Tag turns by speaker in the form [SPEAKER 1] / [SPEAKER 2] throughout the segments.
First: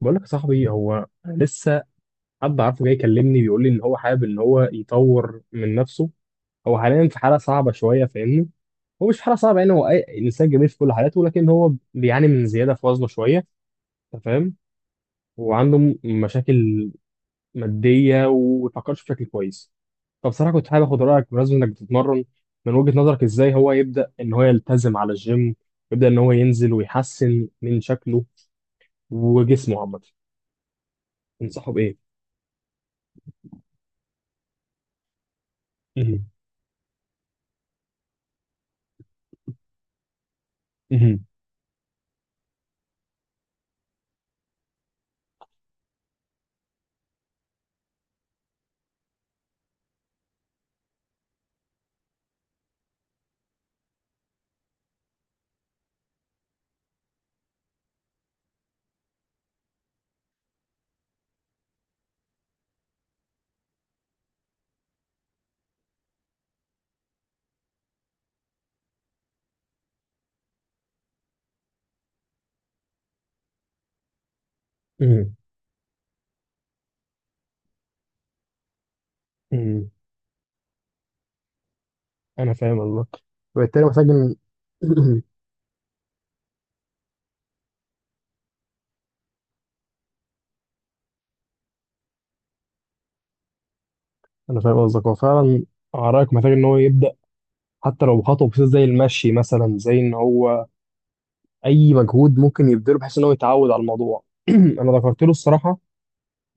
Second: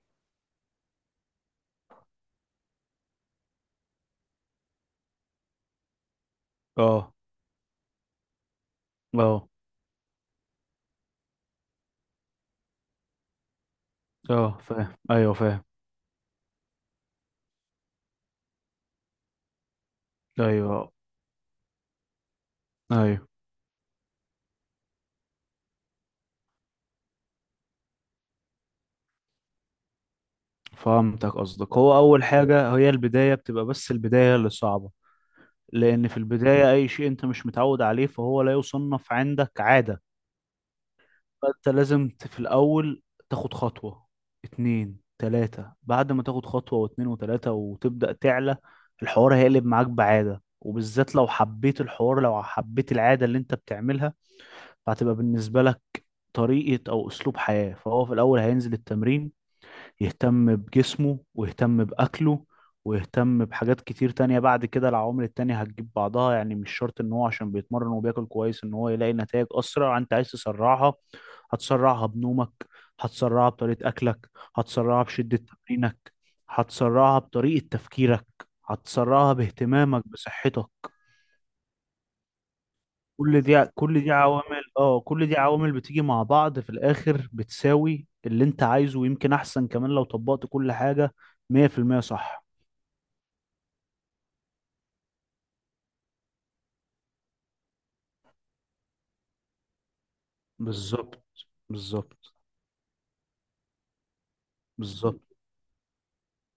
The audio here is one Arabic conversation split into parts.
[SPEAKER 1] بقول لك يا صاحبي، هو لسه حد عارفه جاي يكلمني بيقول لي ان هو حابب ان هو يطور من نفسه. هو حاليا
[SPEAKER 2] اه،
[SPEAKER 1] في حاله صعبه شويه، فاهمني. هو مش في حاله
[SPEAKER 2] اه،
[SPEAKER 1] صعبه يعني، هو اي انسان جميل في كل حالاته، ولكن هو بيعاني من زياده في وزنه شويه. انت فاهم.
[SPEAKER 2] اه، فاهم، ايوه فاهم،
[SPEAKER 1] وعنده مشاكل ماديه وما بيفكرش بشكل كويس. فبصراحه كنت حابب
[SPEAKER 2] ايوه،
[SPEAKER 1] اخد رايك بمناسبه انك بتتمرن. من وجهه نظرك
[SPEAKER 2] ايوه.
[SPEAKER 1] ازاي هو يبدا ان هو يلتزم على الجيم، يبدا ان هو ينزل ويحسن من شكله وجسمه عامه.
[SPEAKER 2] فهمتك
[SPEAKER 1] تنصحه
[SPEAKER 2] قصدك.
[SPEAKER 1] بايه؟
[SPEAKER 2] هو اول حاجه هي البدايه، بتبقى بس البدايه اللي صعبه، لان في البدايه اي شيء انت مش متعود عليه فهو لا يصنف عندك عاده. فانت لازم في الاول تاخد خطوه، اتنين، تلاته. بعد ما تاخد خطوه واتنين وتلاته وتبدا تعلى، الحوار هيقلب معاك بعاده، وبالذات لو حبيت الحوار، لو حبيت العاده اللي انت بتعملها، فهتبقى بالنسبة لك طريقة أو أسلوب حياة. فهو في الأول هينزل التمرين، يهتم بجسمه ويهتم بأكله ويهتم بحاجات كتير تانية. بعد كده العوامل التانية هتجيب بعضها. يعني مش شرط إن هو عشان بيتمرن وبياكل كويس إن هو يلاقي نتائج أسرع. أنت عايز تسرعها؟ هتسرعها بنومك، هتسرعها بطريقة أكلك، هتسرعها بشدة تمرينك، هتسرعها بطريقة تفكيرك، هتسرعها
[SPEAKER 1] امم
[SPEAKER 2] باهتمامك بصحتك.
[SPEAKER 1] انا فاهم قصدك.
[SPEAKER 2] كل دي
[SPEAKER 1] وبالتالي
[SPEAKER 2] كل
[SPEAKER 1] محتاج
[SPEAKER 2] دي
[SPEAKER 1] ان
[SPEAKER 2] عوامل، بتيجي مع بعض في الاخر بتساوي اللي انت عايزه، ويمكن احسن كمان لو طبقت كل حاجة. 100% صح.
[SPEAKER 1] انا فاهم قصدك، هو فعلا عراك محتاج ان هو يبدا حتى لو بخطوه بسيطه زي المشي مثلا، زي ان هو
[SPEAKER 2] بالظبط،
[SPEAKER 1] اي
[SPEAKER 2] بالظبط،
[SPEAKER 1] مجهود ممكن يبذله بحيث ان هو يتعود على الموضوع. انا
[SPEAKER 2] بالظبط.
[SPEAKER 1] ذكرت له الصراحه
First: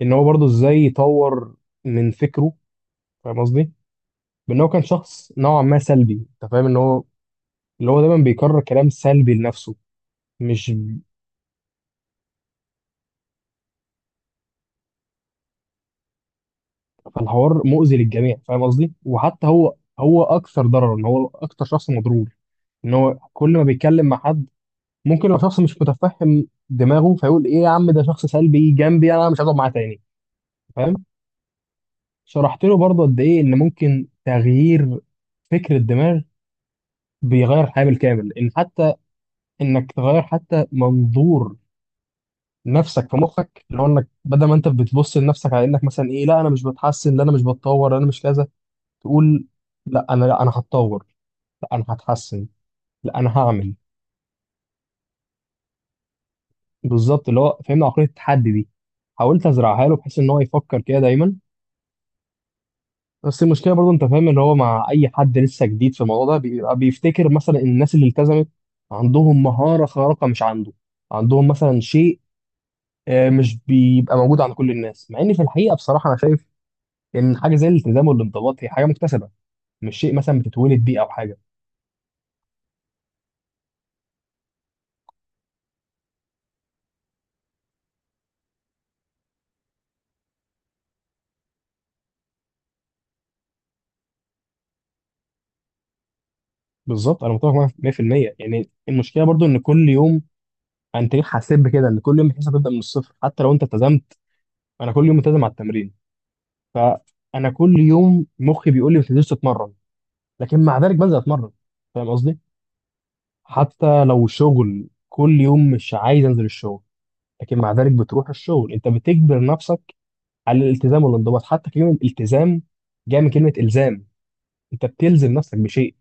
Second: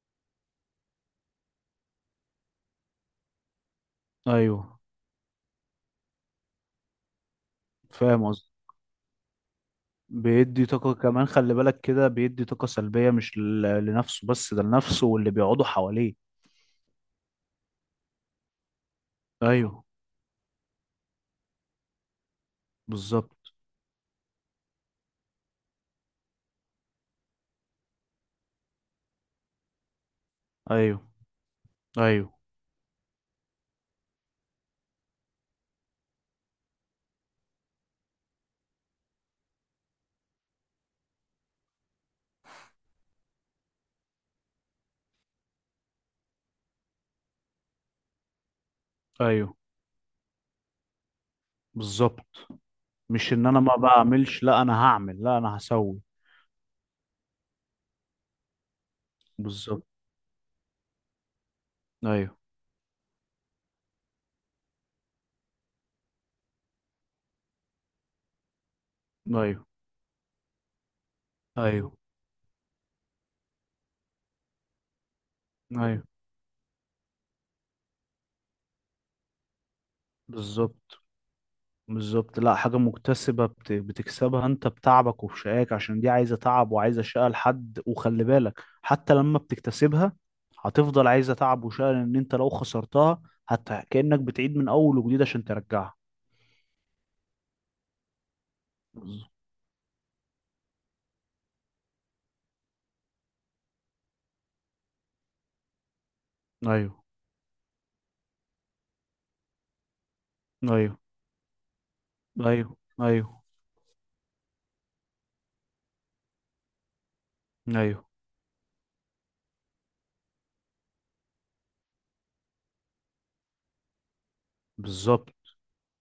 [SPEAKER 1] ان هو برضه ازاي يطور من فكره، فاهم قصدي، بان هو
[SPEAKER 2] ايوه
[SPEAKER 1] كان شخص نوعا ما سلبي. انت فاهم ان هو اللي هو دايما
[SPEAKER 2] فاهم قصدي.
[SPEAKER 1] بيكرر كلام سلبي لنفسه.
[SPEAKER 2] بيدي
[SPEAKER 1] مش
[SPEAKER 2] طاقة كمان، خلي بالك كده بيدي طاقة سلبية، مش لنفسه بس، ده لنفسه واللي بيقعدوا حواليه.
[SPEAKER 1] فالحوار مؤذي للجميع، فاهم قصدي، وحتى هو
[SPEAKER 2] ايوه،
[SPEAKER 1] هو اكثر ضررا، هو اكثر شخص مضروب ان هو
[SPEAKER 2] بالظبط،
[SPEAKER 1] كل ما بيتكلم مع حد ممكن لو شخص مش متفهم دماغه فيقول ايه يا عم، ده شخص سلبي جنبي، انا مش هقعد معاه تاني.
[SPEAKER 2] ايوه،
[SPEAKER 1] فاهم.
[SPEAKER 2] ايوه،
[SPEAKER 1] شرحت له برضه قد ايه ان ممكن تغيير فكر الدماغ بيغير الحياه بالكامل، ان حتى انك تغير حتى منظور نفسك في مخك، اللي هو انك بدل ما انت بتبص لنفسك على انك مثلا ايه، لا انا مش بتحسن، لا انا مش بتطور، لا انا مش كذا، تقول
[SPEAKER 2] ايوه،
[SPEAKER 1] لا انا هتطور، لا انا هتحسن،
[SPEAKER 2] بالظبط.
[SPEAKER 1] لا
[SPEAKER 2] مش
[SPEAKER 1] انا
[SPEAKER 2] ان انا
[SPEAKER 1] هعمل.
[SPEAKER 2] ما بعملش، لا انا هعمل، لا انا هسوي.
[SPEAKER 1] بالظبط، اللي هو فهمنا عقليه التحدي دي، حاولت
[SPEAKER 2] بالظبط،
[SPEAKER 1] ازرعها له بحيث ان هو يفكر كده دايما.
[SPEAKER 2] ايوه،
[SPEAKER 1] بس المشكله برضو، انت فاهم، ان هو مع اي حد لسه جديد في الموضوع ده بيبقى بيفتكر مثلا الناس اللي التزمت عندهم
[SPEAKER 2] ايوه،
[SPEAKER 1] مهاره خارقه مش عنده، عندهم مثلا
[SPEAKER 2] ايوه،
[SPEAKER 1] شيء مش بيبقى موجود عند كل الناس، مع ان في الحقيقه
[SPEAKER 2] ايوه،
[SPEAKER 1] بصراحه انا شايف ان حاجه زي الالتزام والانضباط هي حاجه مكتسبه، مش شيء مثلا بتتولد بيه
[SPEAKER 2] بالظبط،
[SPEAKER 1] او حاجه.
[SPEAKER 2] بالظبط. لا، حاجة مكتسبة بتكسبها انت بتعبك وبشقاك، عشان دي عايزة تعب وعايزة شقة لحد. وخلي بالك حتى لما بتكتسبها هتفضل عايزة تعب وشقة، لان انت لو خسرتها حتى كأنك بتعيد من اول وجديد عشان ترجعها.
[SPEAKER 1] بالظبط، انا متفق معاك 100%. يعني المشكله
[SPEAKER 2] بالظبط.
[SPEAKER 1] برضو ان كل يوم، انت ليه حاسب كده ان كل يوم بتحس هتبدا من الصفر حتى لو انت التزمت؟ انا كل يوم ملتزم على التمرين،
[SPEAKER 2] ايوه،
[SPEAKER 1] فانا كل يوم مخي بيقول لي ما تنزلش تتمرن، لكن مع ذلك
[SPEAKER 2] ايوه،
[SPEAKER 1] بنزل اتمرن. فاهم قصدي.
[SPEAKER 2] ايوه، ايوه،
[SPEAKER 1] حتى لو شغل كل يوم مش عايز انزل الشغل، لكن مع ذلك
[SPEAKER 2] ايوه،
[SPEAKER 1] بتروح الشغل، انت بتجبر نفسك على الالتزام والانضباط. حتى كلمه التزام جايه من كلمه الزام، انت بتلزم
[SPEAKER 2] بالظبط،
[SPEAKER 1] نفسك بشيء.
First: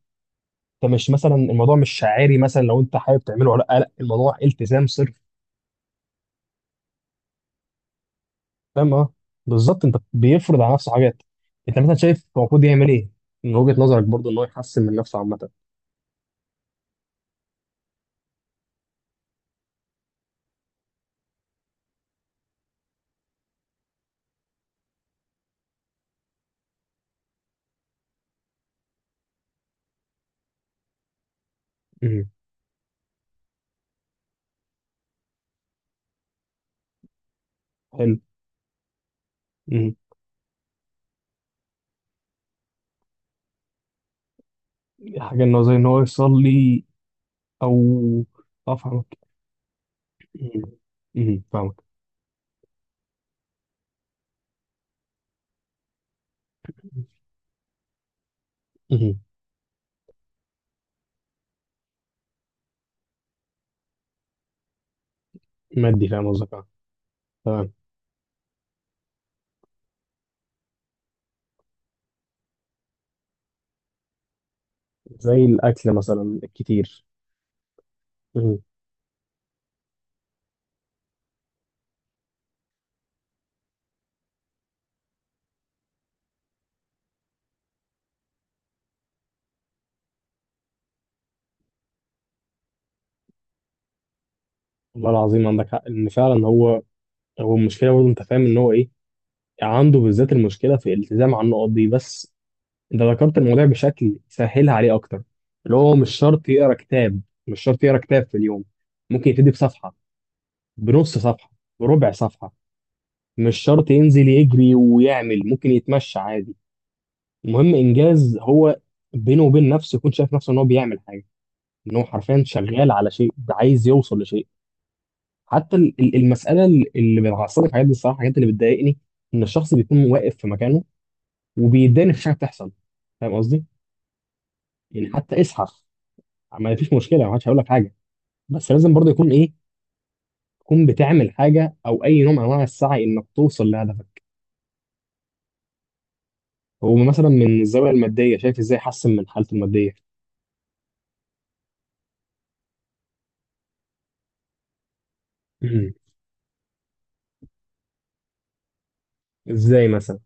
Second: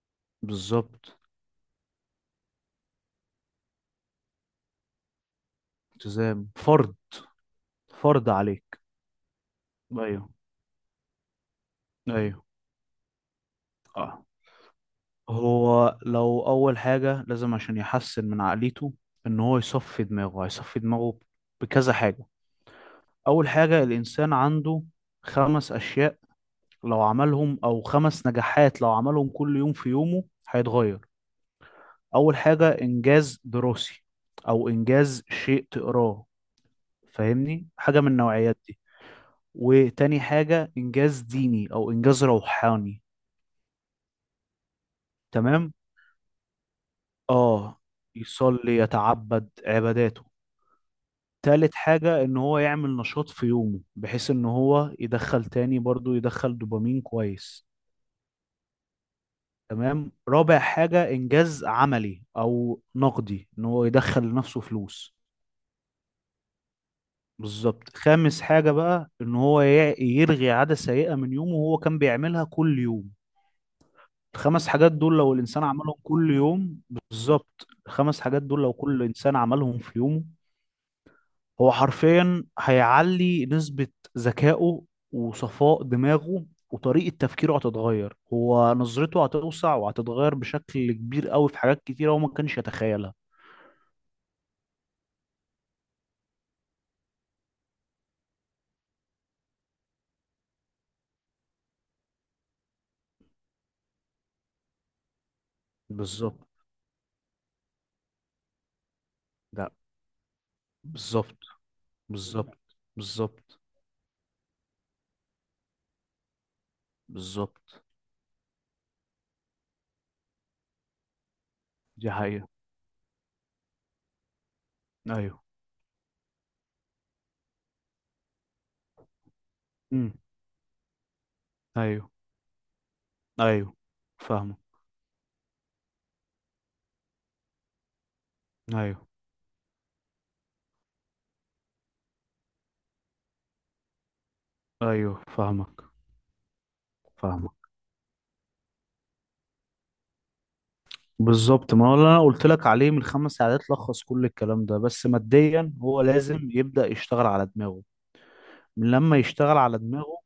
[SPEAKER 1] انت مش
[SPEAKER 2] بالظبط،
[SPEAKER 1] مثلا، الموضوع مش شعاري مثلا لو انت حابب تعمله ولا لا، لا، الموضوع التزام صرف.
[SPEAKER 2] التزام فرض، فرض عليك.
[SPEAKER 1] فاهم، اه، بالظبط، انت
[SPEAKER 2] ايوه،
[SPEAKER 1] بيفرض على نفسه حاجات. انت مثلا شايف هو
[SPEAKER 2] ايوه.
[SPEAKER 1] المفروض يعمل ايه من وجهة نظرك
[SPEAKER 2] اه،
[SPEAKER 1] برضو، ان هو يحسن من نفسه عامه؟
[SPEAKER 2] هو لو أول حاجة لازم عشان يحسن من عقليته إن هو يصفي دماغه. هيصفي دماغه بكذا حاجة. أول حاجة الإنسان عنده خمس أشياء لو عملهم، أو خمس نجاحات لو عملهم كل يوم في يومه هيتغير.
[SPEAKER 1] مم.
[SPEAKER 2] أول حاجة إنجاز دراسي، أو إنجاز شيء تقراه، فاهمني حاجة من
[SPEAKER 1] حلو.
[SPEAKER 2] النوعيات دي. وتاني حاجة إنجاز ديني أو إنجاز روحاني،
[SPEAKER 1] حاجة إن هو
[SPEAKER 2] تمام،
[SPEAKER 1] زي إن هو يصلي أو.
[SPEAKER 2] آه،
[SPEAKER 1] أه
[SPEAKER 2] يصلي
[SPEAKER 1] فاهمك.
[SPEAKER 2] يتعبد عباداته.
[SPEAKER 1] مم. مم. فاهمك.
[SPEAKER 2] تالت حاجة إن هو يعمل نشاط في يومه بحيث إن هو يدخل تاني برضو يدخل دوبامين كويس.
[SPEAKER 1] مم.
[SPEAKER 2] تمام، رابع حاجة إنجاز عملي أو نقدي، إن هو يدخل لنفسه فلوس.
[SPEAKER 1] مادي، فاهم قصدك، أه. تمام.
[SPEAKER 2] بالظبط. خامس حاجة بقى إن هو يلغي عادة سيئة من يومه وهو كان بيعملها كل يوم. الخمس حاجات دول لو
[SPEAKER 1] زي
[SPEAKER 2] الإنسان
[SPEAKER 1] الأكل
[SPEAKER 2] عملهم كل
[SPEAKER 1] مثلا
[SPEAKER 2] يوم
[SPEAKER 1] الكتير.
[SPEAKER 2] بالظبط، الخمس حاجات
[SPEAKER 1] مم.
[SPEAKER 2] دول لو كل إنسان عملهم في يومه، هو حرفيا هيعلي نسبة ذكائه وصفاء دماغه، وطريقة تفكيره هتتغير، هو نظرته هتوسع وهتتغير بشكل كبير قوي في حاجات كتيرة هو ما كانش يتخيلها.
[SPEAKER 1] والله العظيم عندك حق. إن فعلا هو، هو المشكلة برضه، أنت فاهم إن هو إيه، عنده بالذات المشكلة في الالتزام على النقط دي بس. أنت ذكرت الموضوع بشكل سهلها عليه أكتر، اللي هو مش
[SPEAKER 2] بالظبط،
[SPEAKER 1] شرط يقرا كتاب، مش شرط يقرا كتاب في اليوم، ممكن يبتدي
[SPEAKER 2] ده
[SPEAKER 1] بصفحة، بنص
[SPEAKER 2] بالظبط،
[SPEAKER 1] صفحة، بربع صفحة.
[SPEAKER 2] بالظبط،
[SPEAKER 1] مش
[SPEAKER 2] بالظبط،
[SPEAKER 1] شرط ينزل يجري ويعمل، ممكن يتمشى عادي. المهم
[SPEAKER 2] بالظبط،
[SPEAKER 1] انجاز، هو بينه وبين نفسه يكون شايف نفسه ان هو بيعمل حاجه، ان هو
[SPEAKER 2] دي
[SPEAKER 1] حرفيا
[SPEAKER 2] حقيقة.
[SPEAKER 1] شغال على شيء عايز يوصل لشيء.
[SPEAKER 2] ايوه،
[SPEAKER 1] حتى المساله اللي بتعصبني في الحاجات دي الصراحه، الحاجات اللي بتضايقني ان الشخص بيكون
[SPEAKER 2] امم،
[SPEAKER 1] واقف في مكانه وبيتضايق إن
[SPEAKER 2] ايوه،
[SPEAKER 1] مفيش حاجه بتحصل. فاهم قصدي.
[SPEAKER 2] ايوه، فاهمك،
[SPEAKER 1] يعني حتى اسحف، ما فيش مشكله، ما حدش هيقول لك حاجه، بس لازم
[SPEAKER 2] ايوه،
[SPEAKER 1] برضه يكون ايه، تكون بتعمل حاجه او اي نوع من انواع السعي انك توصل لهدفك.
[SPEAKER 2] ايوه، فاهمك،
[SPEAKER 1] هو مثلا
[SPEAKER 2] فاهمك.
[SPEAKER 1] من الزاويه الماديه شايف ازاي يحسن من حالته الماديه؟
[SPEAKER 2] بالظبط، ما هو اللي انا قلت لك عليه من خمس ساعات لخص كل الكلام ده. بس ماديا،
[SPEAKER 1] مم.
[SPEAKER 2] هو لازم يبدأ يشتغل على دماغه. من لما يشتغل على
[SPEAKER 1] ازاي مثلا؟
[SPEAKER 2] دماغه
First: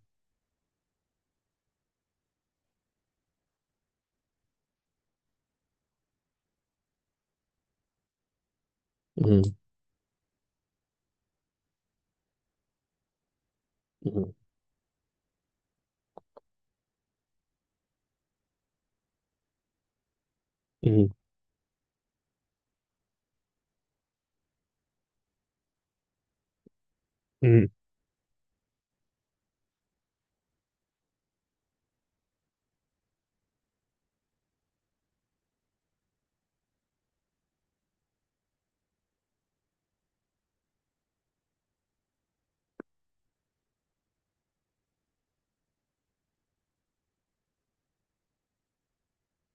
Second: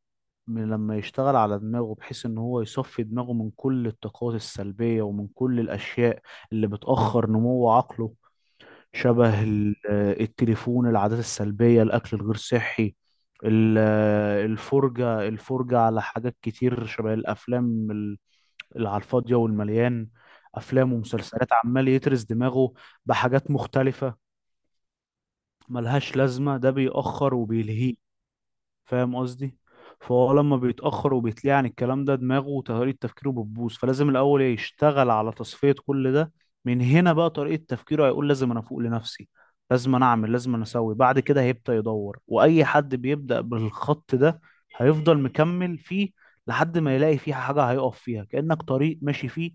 [SPEAKER 2] من لما يشتغل على دماغه بحيث ان هو يصفي دماغه من كل الطاقات السلبية ومن كل الاشياء اللي بتأخر نمو عقله.
[SPEAKER 1] مم.
[SPEAKER 2] شبه التليفون، العادات السلبية، الاكل الغير صحي، الفرجة، الفرجة على حاجات كتير شبه الافلام، اللي على الفاضية والمليان. افلام
[SPEAKER 1] مم.
[SPEAKER 2] ومسلسلات عمال يترس دماغه بحاجات مختلفة ملهاش لازمة. ده بيأخر
[SPEAKER 1] مم.
[SPEAKER 2] وبيلهيه، فاهم قصدي. فهو لما بيتأخر وبيتليه عن الكلام ده، دماغه وطريقة تفكيره بتبوظ. فلازم الأول يشتغل على تصفية كل ده. من هنا بقى طريقة تفكيره هيقول لازم أنا أفوق لنفسي، لازم أنا أعمل، لازم أنا أسوي. بعد كده هيبدأ يدور، وأي حد بيبدأ بالخط ده هيفضل مكمل فيه لحد ما يلاقي فيه حاجة هيقف فيها. كأنك طريق ماشي فيه،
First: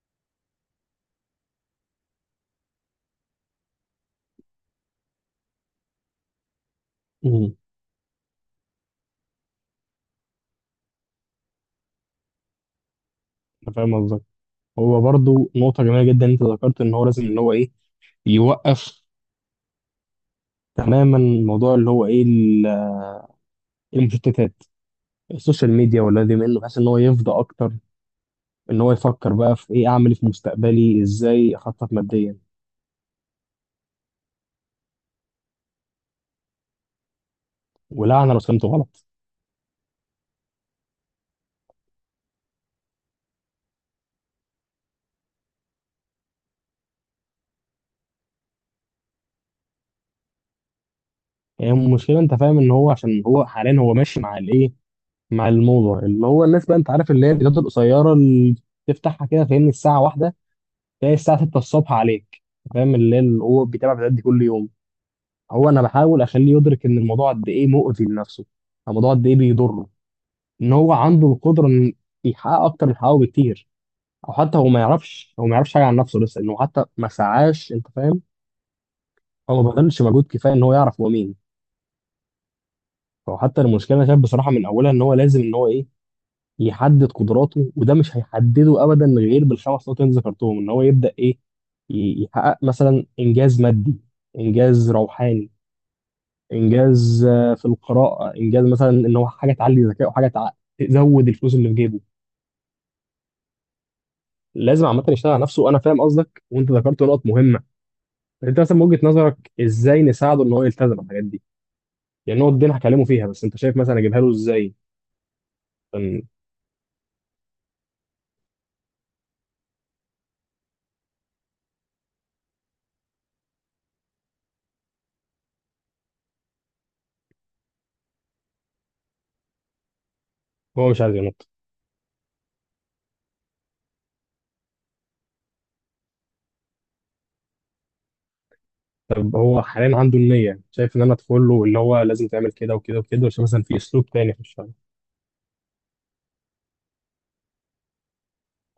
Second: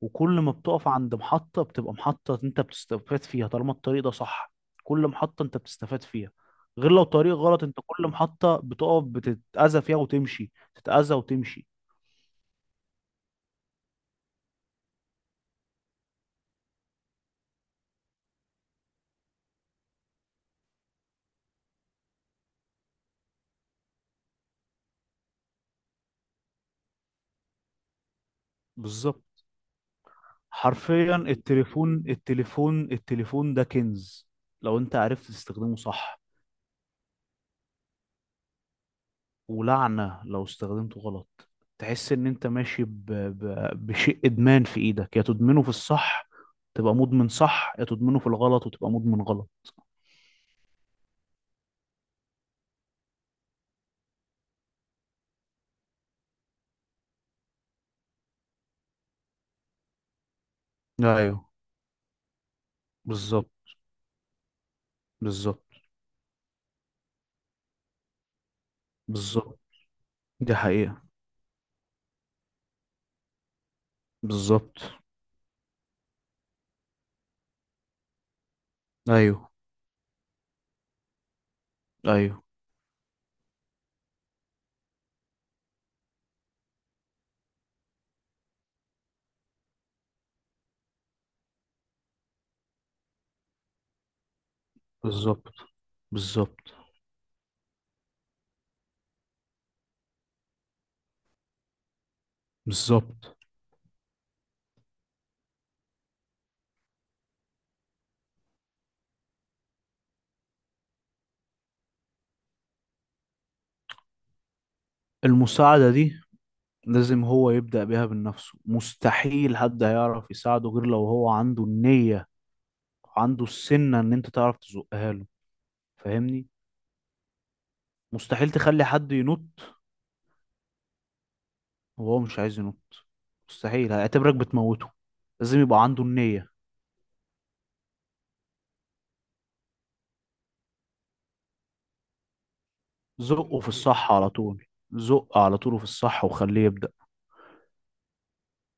[SPEAKER 2] وكل ما بتقف عند محطة بتبقى محطة انت بتستفاد فيها، طالما الطريق ده صح كل محطة انت بتستفاد فيها. غير لو طريق
[SPEAKER 1] امم
[SPEAKER 2] غلط، انت كل محطة بتقف بتتأذى فيها وتمشي، تتأذى وتمشي.
[SPEAKER 1] انا فاهم قصدك. هو برضو نقطة جميلة جدا، انت ذكرت ان هو لازم ان هو ايه، يوقف تماما موضوع اللي هو ايه المشتتات، السوشيال ميديا ولا دي منه، بحيث ان هو يفضى اكتر، ان هو يفكر
[SPEAKER 2] بالظبط،
[SPEAKER 1] بقى في ايه اعمل إيه في مستقبلي،
[SPEAKER 2] حرفيا،
[SPEAKER 1] ازاي اخطط
[SPEAKER 2] التليفون،
[SPEAKER 1] ماديا.
[SPEAKER 2] التليفون، التليفون ده كنز لو انت عرفت تستخدمه صح،
[SPEAKER 1] ولعنة لو فهمته غلط.
[SPEAKER 2] ولعنة لو استخدمته غلط. تحس ان انت ماشي بشيء ادمان في ايدك، يا تدمنه في الصح تبقى مدمن صح، يا تدمنه في الغلط وتبقى مدمن غلط.
[SPEAKER 1] يعني المشكلة، انت فاهم ان هو، عشان هو حاليا هو ماشي مع الايه، مع الموضة، اللي هو الناس بقى، انت عارف، اللي هي الفيديوهات القصيرة اللي تفتحها كده، فاهمني، الساعة واحدة تلاقي الساعة
[SPEAKER 2] ايوه،
[SPEAKER 1] 6 الصبح عليك. فاهم؟ اللي
[SPEAKER 2] بالظبط،
[SPEAKER 1] هو بيتابع الفيديوهات دي كل يوم.
[SPEAKER 2] بالظبط،
[SPEAKER 1] هو انا بحاول اخليه يدرك ان الموضوع قد ايه مؤذي لنفسه، الموضوع قد ايه
[SPEAKER 2] بالظبط،
[SPEAKER 1] بيضره،
[SPEAKER 2] دي
[SPEAKER 1] ان هو
[SPEAKER 2] حقيقة،
[SPEAKER 1] عنده القدره ان يحقق اكتر من حققه بكتير. او حتى هو ما
[SPEAKER 2] بالظبط،
[SPEAKER 1] يعرفش، هو ما يعرفش حاجه عن نفسه لسه، انه حتى ما سعاش، انت فاهم،
[SPEAKER 2] ايوه،
[SPEAKER 1] هو ما بذلش مجهود كفايه ان هو يعرف هو مين.
[SPEAKER 2] ايوه،
[SPEAKER 1] فهو حتى المشكله انا شايف بصراحه من اولها ان هو لازم ان هو ايه، يحدد قدراته. وده مش هيحدده ابدا غير بالخمس نقط اللي أنت ذكرتهم، ان هو يبدا ايه، يحقق مثلا انجاز مادي، انجاز روحاني،
[SPEAKER 2] بالظبط، بالظبط،
[SPEAKER 1] انجاز في القراءه، انجاز مثلا ان هو حاجه تعلي ذكائه وحاجه تزود الفلوس اللي في جيبه.
[SPEAKER 2] بالظبط.
[SPEAKER 1] لازم عامه يشتغل على نفسه، وانا فاهم قصدك، وانت ذكرت نقط مهمه. انت مثلا من وجهه نظرك ازاي نساعده ان هو يلتزم الحاجات دي؟ يعني النقط دي انا هكلمه فيها، بس انت شايف مثلا اجيبها له ازاي
[SPEAKER 2] المساعدة دي
[SPEAKER 1] عشان
[SPEAKER 2] لازم هو يبدأ بيها من نفسه. مستحيل حد هيعرف يساعده غير لو هو عنده النية، وعنده السنة ان انت تعرف تزقها له، فاهمني. مستحيل تخلي حد ينط
[SPEAKER 1] هو مش عايز ينط؟
[SPEAKER 2] وهو مش عايز ينط، مستحيل، هيعتبرك بتموته. لازم يبقى عنده النية.
[SPEAKER 1] طب هو حاليا عنده النيه، شايف ان انا ادخل له اللي هو لازم تعمل كده وكده وكده، عشان
[SPEAKER 2] زقه
[SPEAKER 1] مثلا
[SPEAKER 2] في
[SPEAKER 1] في اسلوب
[SPEAKER 2] الصح على
[SPEAKER 1] تاني في
[SPEAKER 2] طول،
[SPEAKER 1] الشغل؟
[SPEAKER 2] زق على طول في الصح وخليه يبدأ.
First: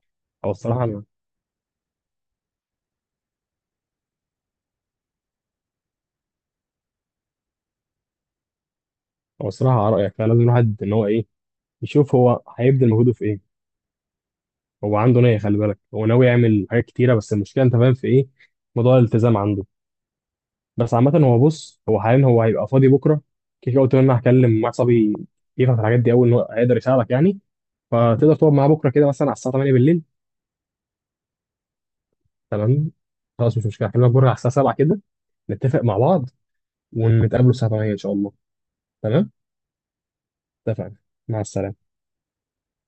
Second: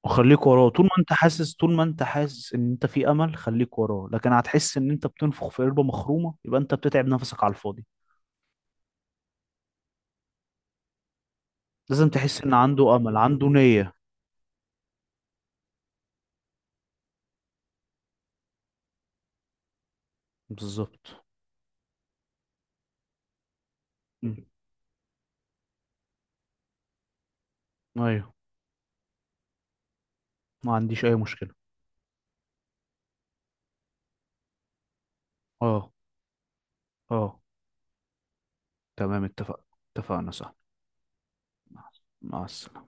[SPEAKER 2] خليك
[SPEAKER 1] او
[SPEAKER 2] وراه
[SPEAKER 1] الصراحه
[SPEAKER 2] طول ما
[SPEAKER 1] انا،
[SPEAKER 2] انت حاسس، طول ما انت حاسس ان انت في امل خليك وراه. لكن هتحس ان انت بتنفخ في قربة مخرومة، يبقى انت بتتعب نفسك على الفاضي.
[SPEAKER 1] او الصراحه على رايك، فلازم الواحد ان هو ايه،
[SPEAKER 2] لازم
[SPEAKER 1] يشوف هو
[SPEAKER 2] تحس ان
[SPEAKER 1] هيبذل
[SPEAKER 2] عنده
[SPEAKER 1] مجهوده
[SPEAKER 2] امل،
[SPEAKER 1] في ايه.
[SPEAKER 2] عنده نية.
[SPEAKER 1] هو عنده نية، خلي بالك، هو ناوي يعمل حاجات كتيرة، بس المشكلة انت فاهم في ايه، موضوع الالتزام عنده. بس
[SPEAKER 2] بالظبط.
[SPEAKER 1] عامة هو بص، هو حاليا هو هيبقى فاضي بكرة، كده كده قلت له ان انا
[SPEAKER 2] م.
[SPEAKER 1] هكلم مع صبي يفهم في الحاجات دي اول ان هو هيقدر يساعدك يعني.
[SPEAKER 2] ايوه،
[SPEAKER 1] فتقدر تقعد معاه بكرة كده مثلا على الساعة 8 بالليل؟
[SPEAKER 2] ما عنديش اي مشكلة.
[SPEAKER 1] تمام. خلاص مش مشكلة، هكلمك بكرة على الساعة 7 كده، نتفق
[SPEAKER 2] اه،
[SPEAKER 1] مع بعض،
[SPEAKER 2] اه،
[SPEAKER 1] ونتقابلوا الساعة 8 ان شاء الله.
[SPEAKER 2] تمام،
[SPEAKER 1] تمام.
[SPEAKER 2] اتفق. اتفقنا صح.
[SPEAKER 1] اتفقنا. مع السلامة.
[SPEAKER 2] مع مع السلامة.